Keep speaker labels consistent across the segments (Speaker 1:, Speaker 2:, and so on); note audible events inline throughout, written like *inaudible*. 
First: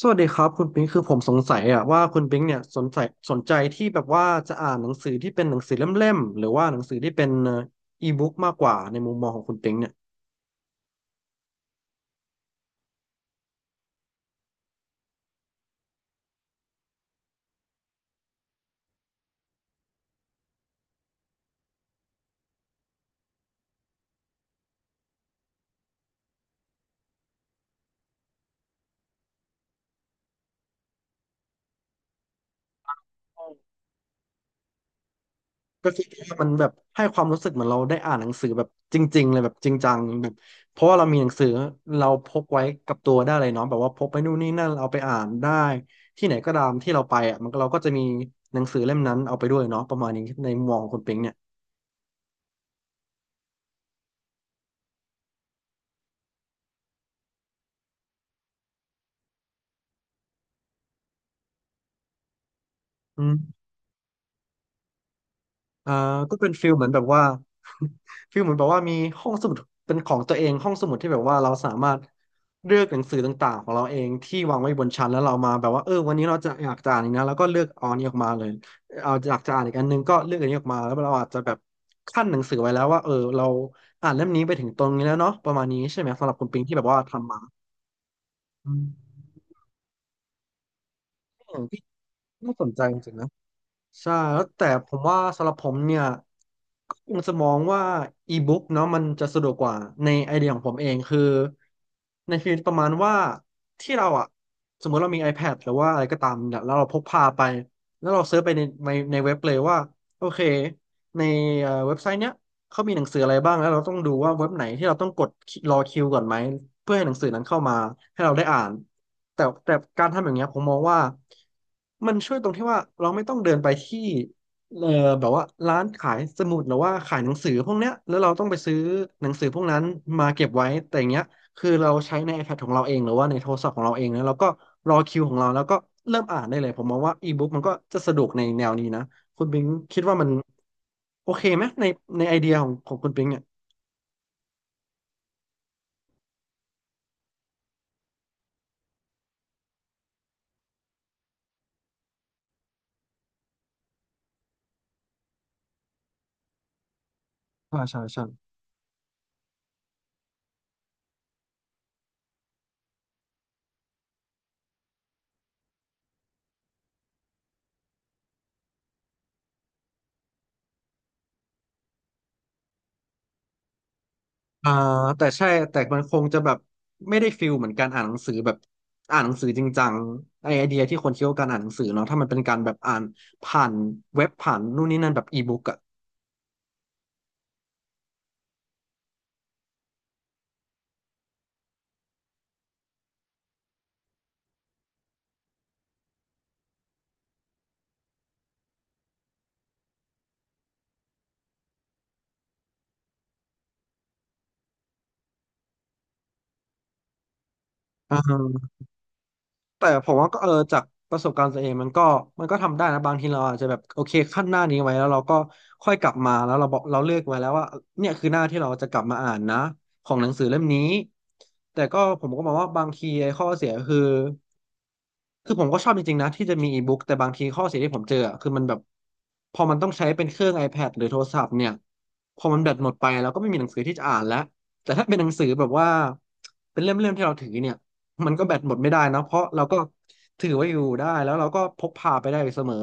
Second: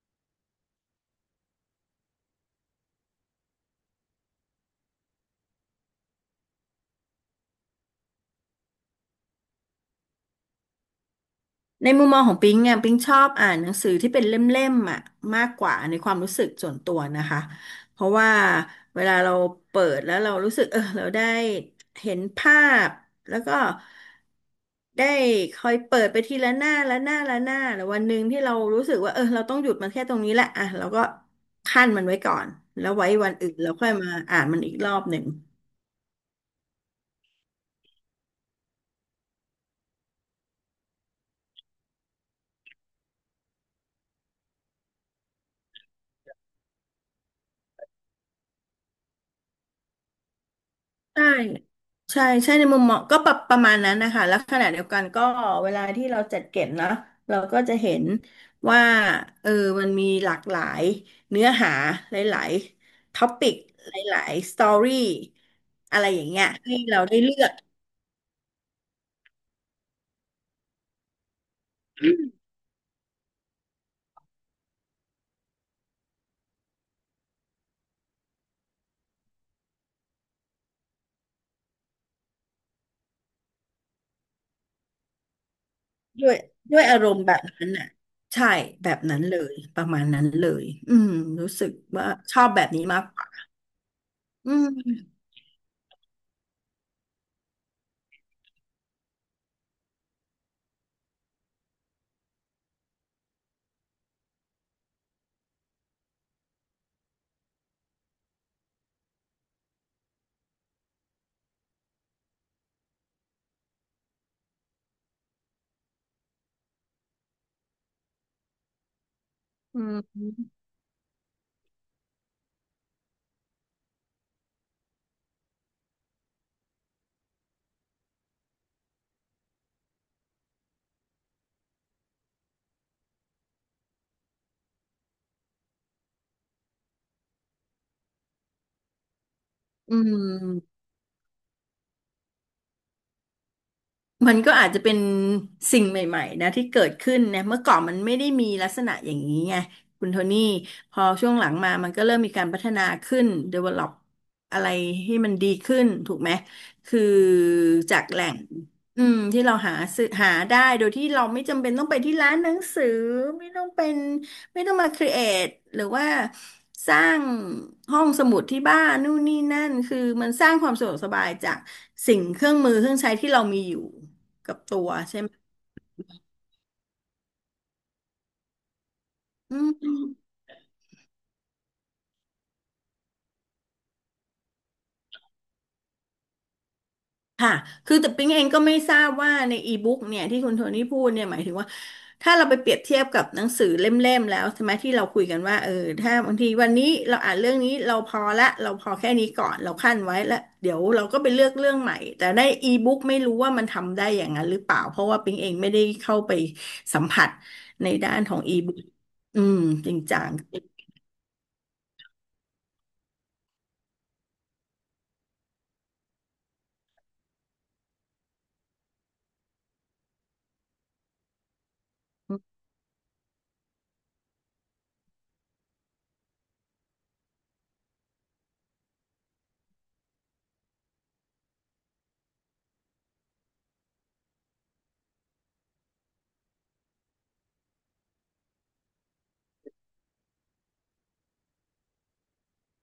Speaker 1: สวัสดีครับคุณปิงคือผมสงสัยอะว่าคุณปิงเนี่ยสนใจที่แบบว่าจะอ่านหนังสือที่เป็นหนังสือเล่มๆหรือว่าหนังสือที่เป็นอีบุ๊กมากกว่าในมุมมองของคุณปิงเนี่ย
Speaker 2: ในมุมมองของปิงอ่ะปิงชอบอ่านหนังสือที่เป็นเล่มๆอ่ะมากกว่าในความรู้สึกส่วนตัวนะคะเพราะว่าเวลาเราเปิดแล้วเรารู้สึกเออเราได้เห็นภาพแล้วก็ได้คอยเปิดไปทีละหน้าละหน้าละหน้าแล้ววันหนึ่งที่เรารู้สึกว่าเออเราต้องหยุดมันแค่ตรงนี้แหละอ่ะเราก็คั่นมันไว้ก่อนแล้วไว้วันอื่นเราค่อยมาอ่านมันอีกรอบหนึ่ง
Speaker 1: ก็คือว่ามันแบบให้ความรู้สึกเหมือนเราได้อ่านหนังสือแบบจริงๆเลยแบบจริงจังแบบเพราะว่าเรามีหนังสือเราพกไว้กับตัวได้เลยเนาะแบบว่าพกไปนู่นนี่นั่นเอาไปอ่านได้ที่ไหนก็ตามที่เราไปอ่ะมันก็เราก็จะมีหนังสือเล่มนั้นเอาไปด้วยเนาะประมาณนี้ในมุมมองของคุณปิง
Speaker 2: ใช่
Speaker 1: เนี่ย
Speaker 2: ใช่ใช่ในมุมมองก็ประมาณนั้นนะคะ แล้วขณะเดียวกันก็เวลาที่เราจัดเก็บเนาะเราก็จะเห็นว่าเออมันมีหลากหลายเนื้อหา หลายๆ
Speaker 1: อื
Speaker 2: ท็อปิก
Speaker 1: ม
Speaker 2: หลายๆสตอรี่
Speaker 1: อ่า
Speaker 2: อะไรอย่าง
Speaker 1: ก็
Speaker 2: เงี้ย
Speaker 1: เป็นฟิล
Speaker 2: ให้
Speaker 1: เหมือนแบ
Speaker 2: เรา
Speaker 1: บ
Speaker 2: ได้
Speaker 1: ว่า
Speaker 2: เลือก
Speaker 1: *laughs* ฟิลเหมือนแบบว่ามีห้องสมุดเป็นของตัวเองห้องสมุดที่แบบว่าเราสามารถเลือกหนังสือต่างๆของเราเองที่วางไว้บนชั้นแล้วเรามาแบบว่าเออวันนี้เราจะอยากจะอ่านอีกนะแล้วก็เลือกเอาอันนี้ออกมาเลยเอาอยากจะอ่านอีกอันนึงก็เลือกอันนี้ออกมาแล้วเราอาจจะแบบขั้นหนังสือไว้แล้วว่าเออเราอ่านเล่มนี้ไปถึงตรงนี้แล้วเนาะประมาณนี้ใช่ไหมสำ
Speaker 2: ด้
Speaker 1: ห
Speaker 2: ว
Speaker 1: รับ
Speaker 2: ย
Speaker 1: คุณปิงที่
Speaker 2: ด้
Speaker 1: แบ
Speaker 2: วย
Speaker 1: บ
Speaker 2: อา
Speaker 1: ว่า
Speaker 2: รมณ์
Speaker 1: ทำ
Speaker 2: แบ
Speaker 1: มา
Speaker 2: บนั้นอ่ะใช่
Speaker 1: อืม
Speaker 2: แบบนั้นเลย ประมาณนั้นเลย
Speaker 1: เอ
Speaker 2: รู้
Speaker 1: อ
Speaker 2: สึก
Speaker 1: พี่
Speaker 2: ว่าชอบ
Speaker 1: น่า
Speaker 2: แบ
Speaker 1: ส
Speaker 2: บ
Speaker 1: นใจ
Speaker 2: นี้
Speaker 1: จ
Speaker 2: มาก
Speaker 1: ริง
Speaker 2: ก
Speaker 1: ๆ
Speaker 2: ว่า
Speaker 1: นะ ใช่แล้ว
Speaker 2: อื
Speaker 1: แต่ผม
Speaker 2: ม
Speaker 1: ว่าสำหรับผมเนี่ยก็คงจะมองว่าอีบุ๊กเนาะมันจะสะดวกกว่าในไอเดียของผมเองคือในฟีลประมาณว่าที่เราอะสมมติเรามี iPad หรือว่าอะไรก็ตามเนี่ยแล้วเราพกพาไปแล้วเราเซิร์ชไปในเว็บเลยว่าโอเคในเว็บไซต์เนี้ย เขามีหนังสืออะไรบ้างแล้วเราต้องดูว่าเว็บไหนที่เราต้องกดรอคิวก่อนไหม เพื่อให้หนังสือนั้นเข้ามาให้เราได้อ่านแต่
Speaker 2: อื
Speaker 1: การทำอย่างเงี้ย
Speaker 2: ม
Speaker 1: ผมมองว่ามันช่วยตรงที่ว่าเราไม่ต้องเดินไปที่เออแบบว่าร้านขายสมุดหรือว่าขายหนังสือพวกเนี้ยแล้วเราต้องไปซื้อหนังสือพวกนั้นมาเก็บไว้แต่อย่างเงี้ยคือเราใช้ใน iPad ของเราเองหรือว่าในโทรศัพท์ของเราเองนะแล้วก็รอคิวของเราแล้วก็เริ่มอ่านได้เลยผมมองว่าอีบุ๊กมันก็จะสะดวกในแนวนี้นะ คุณปิง
Speaker 2: อื
Speaker 1: คิดว่ามัน
Speaker 2: ม
Speaker 1: โอเคไหมในในไอเดียของคุณปิงเนี่ย
Speaker 2: มันก็อาจจะเป็นสิ่งใหม่ๆนะที่เกิดขึ้นนะเมื่อก่อนมันไม่ได้มีลักษณะอย่างนี้ไงคุณโทนี่พอช่วงหลังมามันก็เริ่มมีการพัฒนาขึ้น develop อะไรให้มันดีขึ้นถูกไหมคือ
Speaker 1: ใช่
Speaker 2: จา
Speaker 1: ใช่
Speaker 2: กแห
Speaker 1: ใช่
Speaker 2: ล่งที่เราหาซื้อหาได้โดยที่เราไม่จำเป็นต้องไปที่ร้านหนังสือไม่ต้องเป็น ไม่ต้องมาครีเอทหรือว่าสร้างห้องสมุดที่บ้านนู่นนี่นั่นคือมันสร้างความสะดวกสบายจากสิ่งเครื่องมือเครื่องใช้ที่เรามีอยู่กับ
Speaker 1: อ่า
Speaker 2: ตัวใช่
Speaker 1: แต่
Speaker 2: ไหม
Speaker 1: ใช่แต่มันคงจะแบบไม่ได้ฟิลเหมือนการอ่านหนังสือแบบอ่านหนังสือ
Speaker 2: อื
Speaker 1: จริงจัง
Speaker 2: ม
Speaker 1: ไอเดียที่คนคิดว่าการอ่านหนังสือเนาะถ้ามันเป็นการแบบอ่านผ่านเว็บผ่านนู่นนี่นั่นแบบอีบุ๊กอะ
Speaker 2: ค่ะคือแต่ปิ๊งเองก็ไม่ทราบว่าในอีบุ๊กเนี่ยที่คุณโทนี่พูดเนี่ยหมายถึงว่าถ้าเราไปเปรียบเทียบกับหนังสือเล่มๆแล้วใช่ไหมที่เราคุยกันว่าเออถ้าบางทีวันนี้เราอ่านเรื่องนี้เราพอละเราพอแค่นี้ก่อนเราคั่นไว้แล้วเดี๋ยวเราก็ไปเลือกเรื่องใหม่แต่ในอีบุ๊กไม่รู้ว่ามันทำได้อย่างนั้นหรือเปล่าเพราะว่าปิ๊งเองไม่ได้เข้าไปสัมผัสในด้า
Speaker 1: อ่
Speaker 2: นของอีบุ๊
Speaker 1: า
Speaker 2: กอืม
Speaker 1: แต่
Speaker 2: จริง
Speaker 1: ผม
Speaker 2: จั
Speaker 1: ว่า
Speaker 2: ง
Speaker 1: ก็เออจากประสบการณ์ตัวเองมันก็ทำได้นะบางทีเราอาจจะแบบโอเคขั้นหน้านี้ไว้แล้วเราก็ค่อยกลับมาแล้วเราบอกเราเลือกไว้แล้วว่าเนี่ยคือหน้าที่เราจะกลับมาอ่านนะของหนังสือเล่มนี้แต่ก็ผมก็มองว่าบางทีไอ้ข้อเสียคือคือผมก็ชอบจริงๆนะที่จะมีอีบุ๊กแต่บางทีข้อเสียที่ผมเจออะคือมันแบบพอมันต้องใช้เป็นเครื่อง iPad หรือโทรศัพท์เนี่ยพอมันแบตหมดไปเราก็ไม่มีหนังสือที่จะอ่านแล้วแต่ถ้าเป็นหนังสือแบบว่าเป็นเล่มๆที่เราถือเนี่ย มันก็แบตหมดไม่ได้นะเพราะเราก็ถือไว้อยู่ได้แล้วเราก็พกพาไปได้เสมอ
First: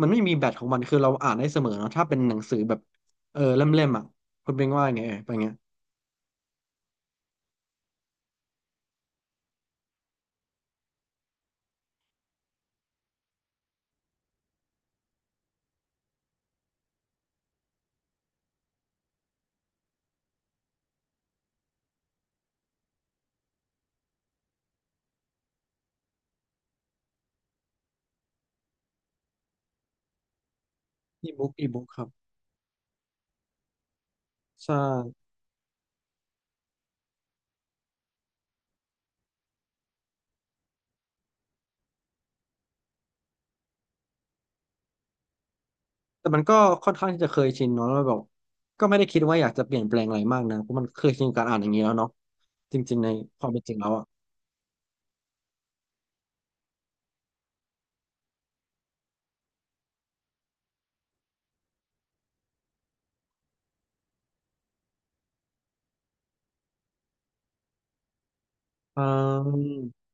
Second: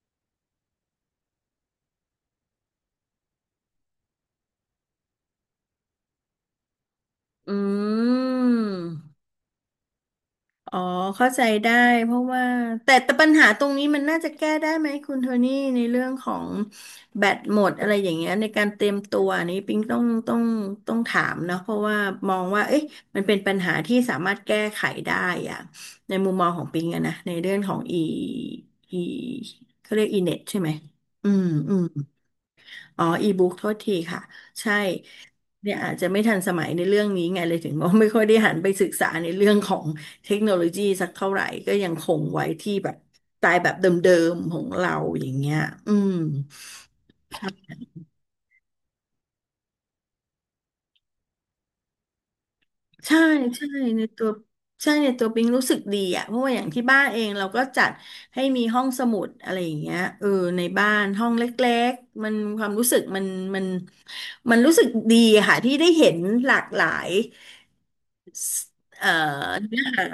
Speaker 1: มันไม่มีแบตของมันคือเราอ่านได้เสมอเนอะถ้าเป็นหนังสือแบบเออเล่มๆอ่ะคุณเป็นว่าไงเออเป็นไงย
Speaker 2: อืม อ๋อเข้าใจได้เพราะว่าแต่ปัญหาตรงนี้มันน่าจะแก้ได้ไหมคุณโทนี่ในเรื่องของแบตหมดอะไรอย่างเงี้ยในการเตรียมตัวอันนี้ปิ๊งต้องถามนะเพราะว่ามองว่าเอ๊ะมันเป็นปัญหาที่สามารถแก้ไขได้อะในมุมมองของปิ๊งอะนะในเรื่องของอีเขาเรียกอีเน็ตใช่ไหมอื
Speaker 1: อี
Speaker 2: ม
Speaker 1: บุ๊กอี
Speaker 2: อื
Speaker 1: บุ๊กครั
Speaker 2: ม
Speaker 1: บ
Speaker 2: อ๋ออีบุ๊กโทษทีค่ะใช่
Speaker 1: ใช่
Speaker 2: เนี่ยอาจจะไม่ทันสมัยในเรื่องนี้ไงเลยถึงว่าไม่ค่อยได้หันไปศึกษาในเรื่องของเทคโนโลยีสักเท่าไหร่ก็ยังคงไว้ที่แบบสไตล์แบบเดิมๆของเราอย่างเงี้ยอืม
Speaker 1: แต่มันก็ค่อนข้างที่จะเค
Speaker 2: ค
Speaker 1: ย
Speaker 2: รั
Speaker 1: ชิน
Speaker 2: บ
Speaker 1: เนาะแล้วแบบก็ไม่ได้คิดว่าอยากจะเปลี่ยนแปลงอะไรมากนะเพราะมันเคยชินกับการอ่านอย่างนี้แล้วเนาะจริงๆใน
Speaker 2: ใช่
Speaker 1: ความเป็น
Speaker 2: ใช่
Speaker 1: จริงแล้ว
Speaker 2: ใน
Speaker 1: อ่ะ
Speaker 2: ตัวใช่ในตัวปิงรู้สึกดีอ่ะเพราะว่าอย่างที่บ้านเองเราก็จัดให้มีห้องสมุดอะไรอย่างเงี้ยเออในบ้านห้องเล็กๆมันความรู้สึกมันมันรู้สึกดีอะค่ะที่ได้เห็นหลากหลาย
Speaker 1: อื
Speaker 2: เอ่อเนื้อหา
Speaker 1: ม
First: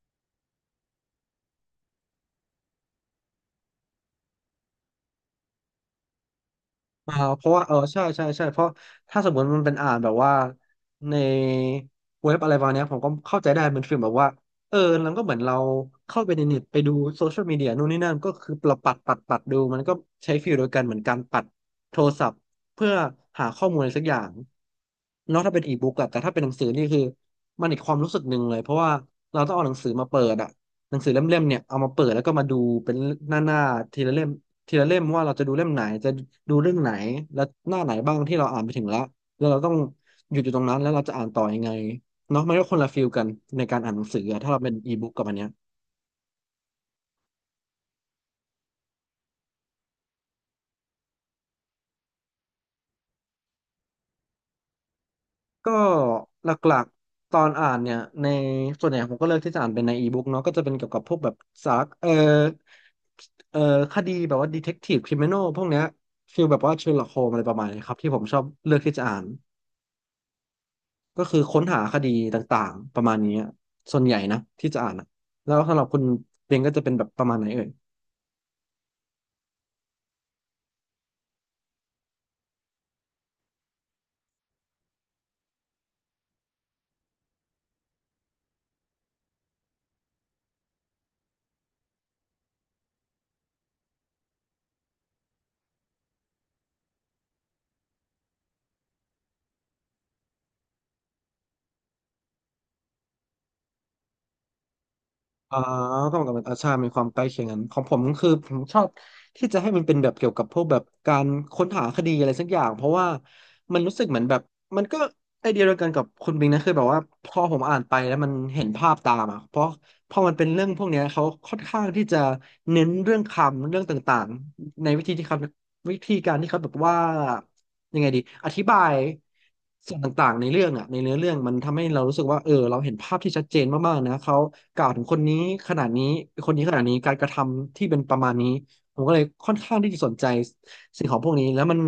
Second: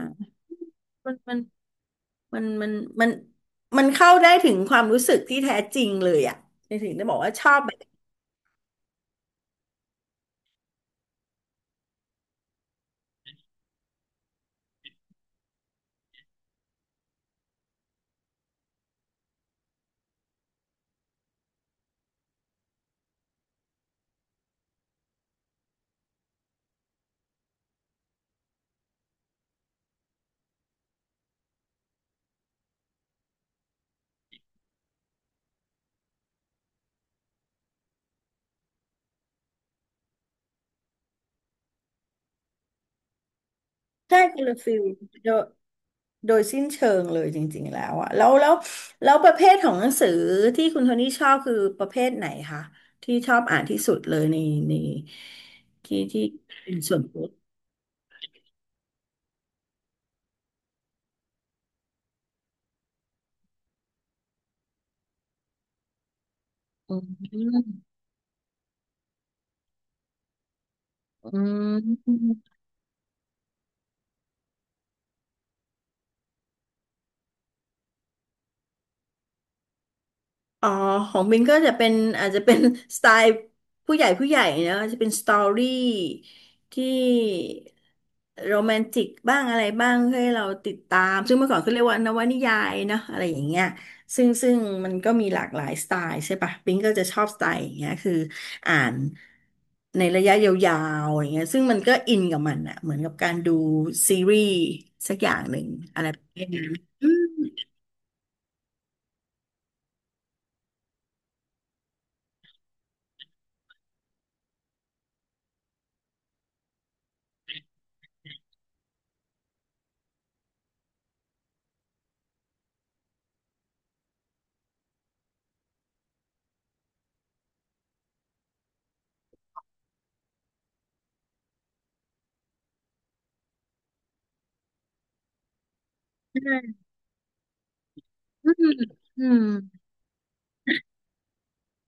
Speaker 2: มันมันมันมันมันมันเข้าได้ถึงความรู้สึกที่แท้จริงเลยอ่ะในถึงได้บอกว่า
Speaker 1: เพ
Speaker 2: ชอ
Speaker 1: ราะ
Speaker 2: บ
Speaker 1: ว่า
Speaker 2: แบบ
Speaker 1: ใช่ใช่ใช่เพราะถ้าสมมติมันเป็นอ่านแบบว่าในเว็บอะไรประมาณเนี้ยผมก็เข้าใจได้เป็นฟิลแบบว่าเออแล้วก็เหมือนเราเข้าไปในเน็ตไปดูโซเชียลมีเดียนู่นนี่นั่นก็คือเราปัดปัดดูมันก็ใช้ฟิลโดยกันเหมือนการปัดโทรศัพท์เพื่อหาข้อมูลอะไรสักอย่างเนอกถ้าเป็นอีบุ๊กอะแต่ถ้าเป็นหนังสือนี่คือมันอีกความรู้สึกหนึ่งเลยเพราะว่าเราต้องเอาหนังสือมาเปิดอะหนังสือเล่มๆเนี่ยเอามาเปิดแล้วก็มาดูเป็นหน้าๆทีละเล่ม ทีละเล่มว่าเราจะดูเล่มไหนจะดูเรื่องไหนและหน้าไหนบ้างที่เราอ่านไปถึงแล้วแล้วเราต้องหยุดอยู่ตรงนั้นแล้วเราจะอ่านต่อยังไงเนาะมันก็คนละฟีลกันในการอ่านหนัง
Speaker 2: ใช่
Speaker 1: สือ
Speaker 2: ค
Speaker 1: อะ
Speaker 2: น
Speaker 1: ถ้า
Speaker 2: ละ
Speaker 1: เราเป็
Speaker 2: ฟิ
Speaker 1: น
Speaker 2: ล
Speaker 1: อีบุ๊กกับ
Speaker 2: โด
Speaker 1: อัน
Speaker 2: ย
Speaker 1: เนี้ย
Speaker 2: โดยสิ้นเชิงเลยจริงๆแล้วอ่ะแล้วประเภทของหนังสือที่คุณโทนี่ชอบคือประเภทไหนคะที่ชอบอ่านที่สุดเลยใน
Speaker 1: ก็
Speaker 2: ที่ที่
Speaker 1: หล
Speaker 2: เป็
Speaker 1: ั
Speaker 2: น
Speaker 1: ก
Speaker 2: ส่วนตัว
Speaker 1: ๆตอนอ่านเนี่ยในส่วนใหญ่ผมก็เลือกที่จะอ่านเป็นในอีบุ๊กเนาะก็จะเป็นเกี่ยวกับพวกแบบสารเออคดีแบบว่าดีเทคทีฟคริมินอลพวกเนี้ยฟีลแบบว่าเชอ
Speaker 2: อื
Speaker 1: ร์ล็อกโฮมอะไรประมาณนี้
Speaker 2: ม
Speaker 1: ครับที่ผมชอบเลือกที่จะอ่าน ก็คื
Speaker 2: อื
Speaker 1: อค้นหาคดี
Speaker 2: ม
Speaker 1: ต่างๆประมาณนี้อะส่วนใหญ่นะที่จะอ่านอะแล้วสำหรับคุณเรนก็จะเป็นแบบประมาณไหนเอ่ย
Speaker 2: อ๋อของบินก็จะเป็นอาจจะเป็น *laughs* สไตล์ผู้ใหญ่ผู้ใหญ่นะจะเป็นสตอรี่ที่โรแมนติกบ้างอะไรบ้างให้เราติดตามซึ่งเมื่อก่อนเขาเรียกว่านวนิยายเนอะอะไรอย่างเงี้ยซึ่งมันก็มีหลากหลายสไตล์ใช่ปะบินก็จะชอบสไตล์อย่างเงี้ยคืออ่านในระยะยาวๆอย่างเงี้ยซึ่งมันก็อินกับมันอะเหมือนกับการดูซีรีส์สักอย่างห
Speaker 1: อ่า
Speaker 2: นึ่งอะไร
Speaker 1: ก็
Speaker 2: แบ
Speaker 1: เหมือ
Speaker 2: บ
Speaker 1: นกับอา
Speaker 2: นี้
Speaker 1: ชามีความใกล้เคียงกัน
Speaker 2: น
Speaker 1: ของผมก็คือผมชอบที่จะให้มันเป็นแบบเกี่ยวกับพวกแบบการค้นหาคดีอะไรสักอย่างเพราะว่ามันรู้สึกเหมือนแบบมันก็ไอเดียเดียวกันกับคุณบิงนะคือแบบว่าพอผมอ่านไปแล้วมันเห็นภาพตามอ่ะเพราะพอมันเป็นเรื่องพวกเนี้ยเขาค่อนข้างที่จะเน้นเรื่องคำเรื่องต่างๆในวิธีที่เขาวิธีการที่เขาแบบว่า ยังไงดีอธิบายส่วนต่างๆในเรื่องอ่ะในเนื้อเรื่องมันทำให้เรารู้สึกว่าเออเราเห็นภาพที่ชัดเจนมากๆนะเขากล่าวถึงคนนี้ขนาดนี้คนนี้ขนาดนี้การกระทำที่เป็นประมาณนี้ผมก็เล
Speaker 2: อื
Speaker 1: ยค่อน
Speaker 2: ม
Speaker 1: ข้างที่จะสนใจสิ่งของพวกนี้แล้วมัน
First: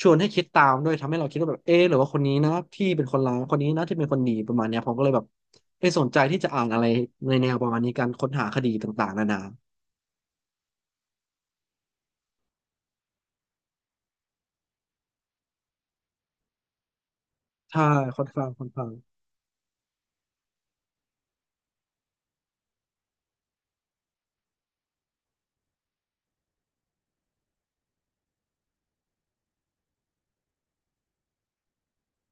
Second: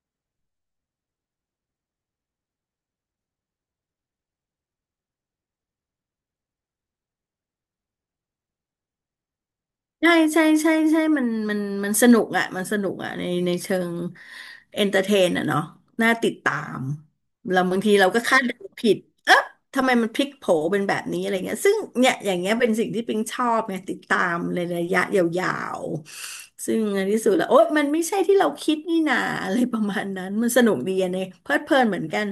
Speaker 1: ชวนให้คิดตามด้วยทำให้เราคิดว่าแบบเออหรือว่าคนนี้นะที่เป็นคนร้ายคนนี้นะที่เป็นคนดีประมาณเนี้ยผมก็เลยแบบเออสนใจที่จะอ่านอะไรในแนวประมาณนี้การค้นหาคดีต่างๆนานา
Speaker 2: ใช่ใช่ใช่ใช่มันมันสนุกอ่ะมันสนุกอ่ะในเชิงเอนเตอร์เทนอ่ะเนาะน่าติดตาม เราบา
Speaker 1: ใช่
Speaker 2: งทีเราก็
Speaker 1: ค่อน
Speaker 2: คาด
Speaker 1: ข้าง
Speaker 2: เดา
Speaker 1: ค่อนข้าง
Speaker 2: ผิดเอ๊ะทำไมมันพลิกโผเป็นแบบนี้อะไรเงี้ยซึ่งเนี่ยอย่างเงี้ยเป็นสิ่งที่ปิงชอบไงติดตามในระยะยาวๆซึ่งในที่สุดแล้วโอ๊ยมันไม่ใช่ที่เราคิดนี่นาอะไรประมาณนั้น มันสนุกดีอะเนี่ยเพลิดเพลินเหมือนกัน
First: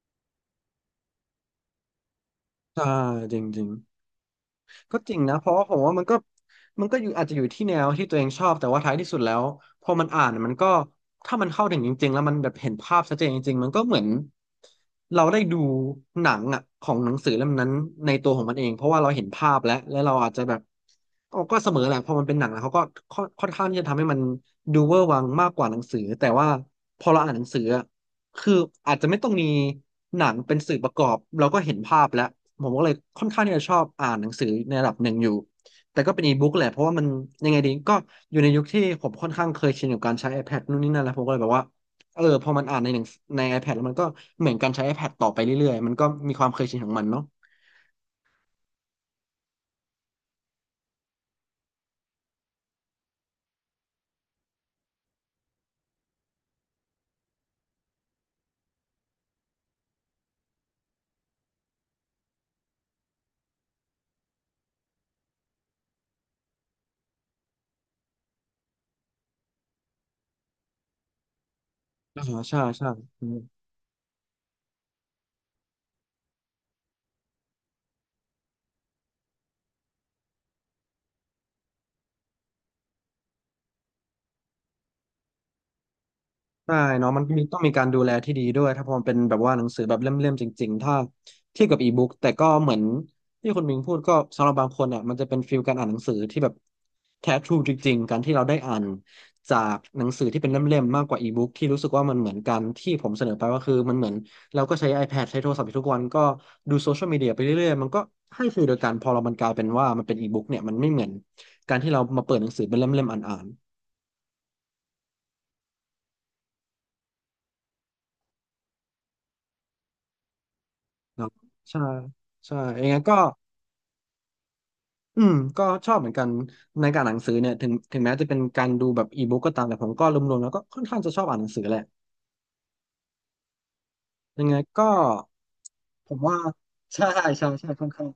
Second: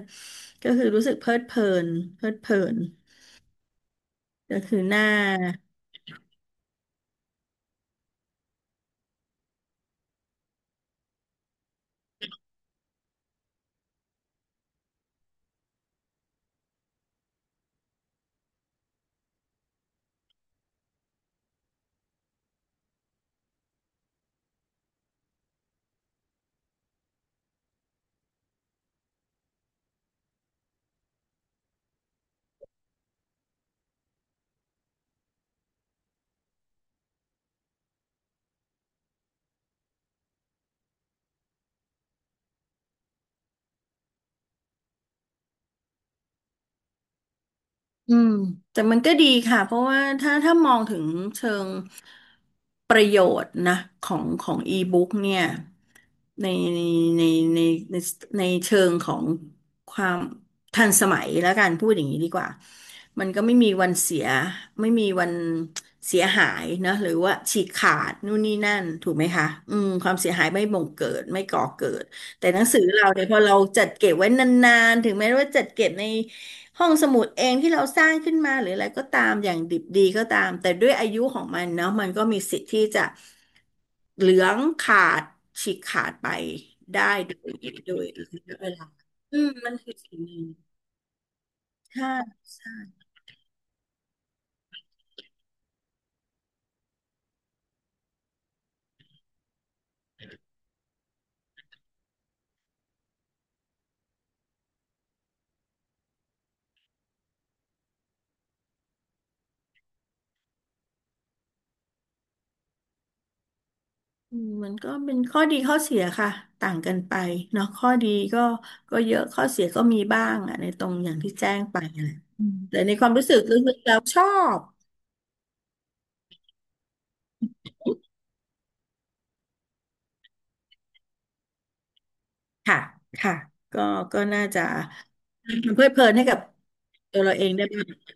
Speaker 2: ก็คือรู้สึกเพลิดเพลินเพลิดเพลิน
Speaker 1: ใช่จริง
Speaker 2: ก็คือห
Speaker 1: ก็
Speaker 2: น้า
Speaker 1: จริงนะเพราะว่าผมว่ามันก็อยู่อาจจะอยู่ที่แนวที่ตัวเองชอบแต่ว่าท้ายที่สุดแล้วพอมันอ่านมันก็ถ้ามันเข้าถึงจริงๆแล้วมันแบบเห็นภาพชัดเจนจริงๆมันก็เหมือนเราได้ดูหนังอ่ะของหนังสือเล่มนั้นในตัวของมันเองเพราะว่าเราเห็นภาพแล้วและเราอาจจะแบบเอาก็เสมอแหละพอมันเป็นหนังแล้วเขาก็ค่อนข้างที่จะทำให้มันดูเวอร์วังมากกว่าหนังสือแต่ว่าพอเราอ่านหนังสืออะ คืออาจจะไม่ต้องมีหนังเป็นสื่อประกอบเราก็เห็นภาพแล้วผมก็เลยค่อนข้างที่จะชอบอ่านหนังสือในระดับหนึ่งอยู่แต่ก็เป็นอีบุ๊กแหละเพราะว่ามันยังไงดีก็อยู่ในยุคที่ผมค่อนข้างเคยชินกับการใช้ iPad นู่นนี่นั่นแล้วผมก็เลยแบบว่าเออพอมันอ่านในหนังใน iPad แล้วมันก็เหมือนการใช้ iPad ต่อไปเรื่อยๆมันก็มีความเคยชินของมันเนาะ
Speaker 2: อืมแต่มันก็ดีค่ะเพราะว่าถ้ามองถึงเชิงประโยชน์นะของอีบุ๊กเนี่ยในในในในในเชิงของความทันสมัยแล้วกันพูดอย่างนี้ดีกว่ามันก็ไม่มีวันเสียไม่มีวันเสียหายนะหรือว่าฉีกขาดนู่นนี่นั่นถูกไหมคะความเสียหายไม่บ่งเกิดไม่ก่อเกิด
Speaker 1: อ่า
Speaker 2: แต่ห
Speaker 1: ใช่
Speaker 2: นังสือ
Speaker 1: ใช่
Speaker 2: เราเนี่
Speaker 1: อื
Speaker 2: ยพ
Speaker 1: ม
Speaker 2: อเราจัดเก็บไว้นานๆถึงแม้ว่าจัดเก็บใน ห้องสมุดเองที่เราสร้างขึ้นมาหรืออะไรก็ตามอย่างดิบดีก็ตามแต่ด้วยอายุของมันเนาะมันก็มีสิทธิ์ที่จะเหลืองขาดฉีกขาดไป
Speaker 1: ใช่
Speaker 2: ได้
Speaker 1: เนาะมัน
Speaker 2: โด
Speaker 1: มี
Speaker 2: ย
Speaker 1: ต้องมีการ
Speaker 2: โด
Speaker 1: ดู
Speaker 2: ย
Speaker 1: แลที่
Speaker 2: ระ
Speaker 1: ดี
Speaker 2: ยะ
Speaker 1: ด้ว
Speaker 2: เว
Speaker 1: ยถ้า
Speaker 2: ลา
Speaker 1: พอมันเป็นแบบว่าหนัง
Speaker 2: มัน
Speaker 1: สือ
Speaker 2: คื
Speaker 1: แบ
Speaker 2: อ
Speaker 1: บ
Speaker 2: สิ่ง
Speaker 1: เล่
Speaker 2: ห
Speaker 1: ม
Speaker 2: นึ่
Speaker 1: ๆจ
Speaker 2: ง
Speaker 1: ริงๆถ้าเทียบกับอีบุ๊
Speaker 2: ใช่
Speaker 1: กแต่ก็เห
Speaker 2: ใช่
Speaker 1: มือนที่คุณมิงพูดก็สำหรับบางคนอ่ะมันจะเป็นฟีลการอ่านหนังสือที่แบบแท้ทรูจริงๆการที่เราได้อ่านจากหนังสือที่เป็นเล่มๆมากกว่าอีบุ๊กที่รู้สึกว่ามันเหมือนกันที่ผมเสนอไปว่าคือมันเหมือนเราก็ใช้ iPad ใช้โทรศัพท์อยู่ทุกวันก็ดูโซเชียลมีเดียไปเรื่อยๆมันก็ให้ฟีลเดียวกันพอเรามันกลายเป็นว่ามันเป็นอีบุ๊กเนี่ยมันไม่เหมือนการที่เรามาเปิดหนังสือเป็นเล่มๆอ่าน
Speaker 2: มันก็เป็นข้อดีข้อเสียค่ะต่างกันไปเนาะข้อดีก็ก็เยอะข้อเสียก็มีบ้างอ่ะในตรงอ
Speaker 1: ๆ
Speaker 2: ย่าง
Speaker 1: เนาะ
Speaker 2: ที่แจ้งไป
Speaker 1: ใช่
Speaker 2: นั่นแหละ
Speaker 1: ใช่
Speaker 2: แต่
Speaker 1: ยัง
Speaker 2: ใน
Speaker 1: ไง
Speaker 2: ความ
Speaker 1: ก็
Speaker 2: รู้สึกลึกๆแล้วชอบ
Speaker 1: อืมก็ชอบเหมือนกันในการอ่านหนังสือเนี่ยถึงแม้จะเป็นการดูแบบอีบุ๊กก็ตามแต่ผมก็รวมๆแล้วก็ค่อนข้างจะชอบอ่านหนังสือแหละ
Speaker 2: ค่ะ ค่ะก็ก็น่า
Speaker 1: ยังไง
Speaker 2: จะ
Speaker 1: ก็
Speaker 2: เพลิดเพลิ
Speaker 1: ผ
Speaker 2: น
Speaker 1: ม
Speaker 2: ให้กั
Speaker 1: ว่า
Speaker 2: บ
Speaker 1: ใช่
Speaker 2: ตัวเรา
Speaker 1: ใช่
Speaker 2: เอ
Speaker 1: ใช่
Speaker 2: งได้
Speaker 1: ใช่
Speaker 2: บ้า
Speaker 1: ค่
Speaker 2: ง
Speaker 1: อน
Speaker 2: *laughs*
Speaker 1: ข้าง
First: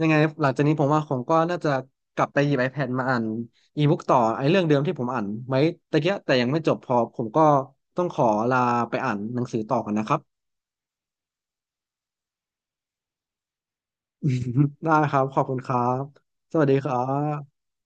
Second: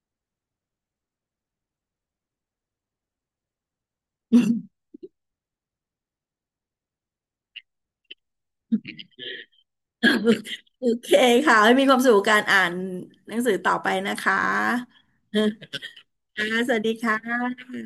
Speaker 1: ยังไงหลังจากนี้ผมว่าผมก็น่าจะกลับไปหยิบ iPad มาอ่านอีบุ๊กต่อไอ้เรื่องเดิมที่ผมอ่านไว้ตะเกียะแต่ยังไม่จบพอผมก็ต้องขอลาไปอ่านหนังสือต่อกันนะครับ
Speaker 2: โอเคค่ะให้มีความสุขกับการอ่านหนังสือต่อไปนะคะ
Speaker 1: *laughs* ได้ครับขอบคุณครับ
Speaker 2: *laughs* ค่ะ
Speaker 1: สวัส
Speaker 2: ส
Speaker 1: ดี
Speaker 2: วัส
Speaker 1: ค
Speaker 2: ดี
Speaker 1: รั
Speaker 2: ค่
Speaker 1: บ
Speaker 2: ะ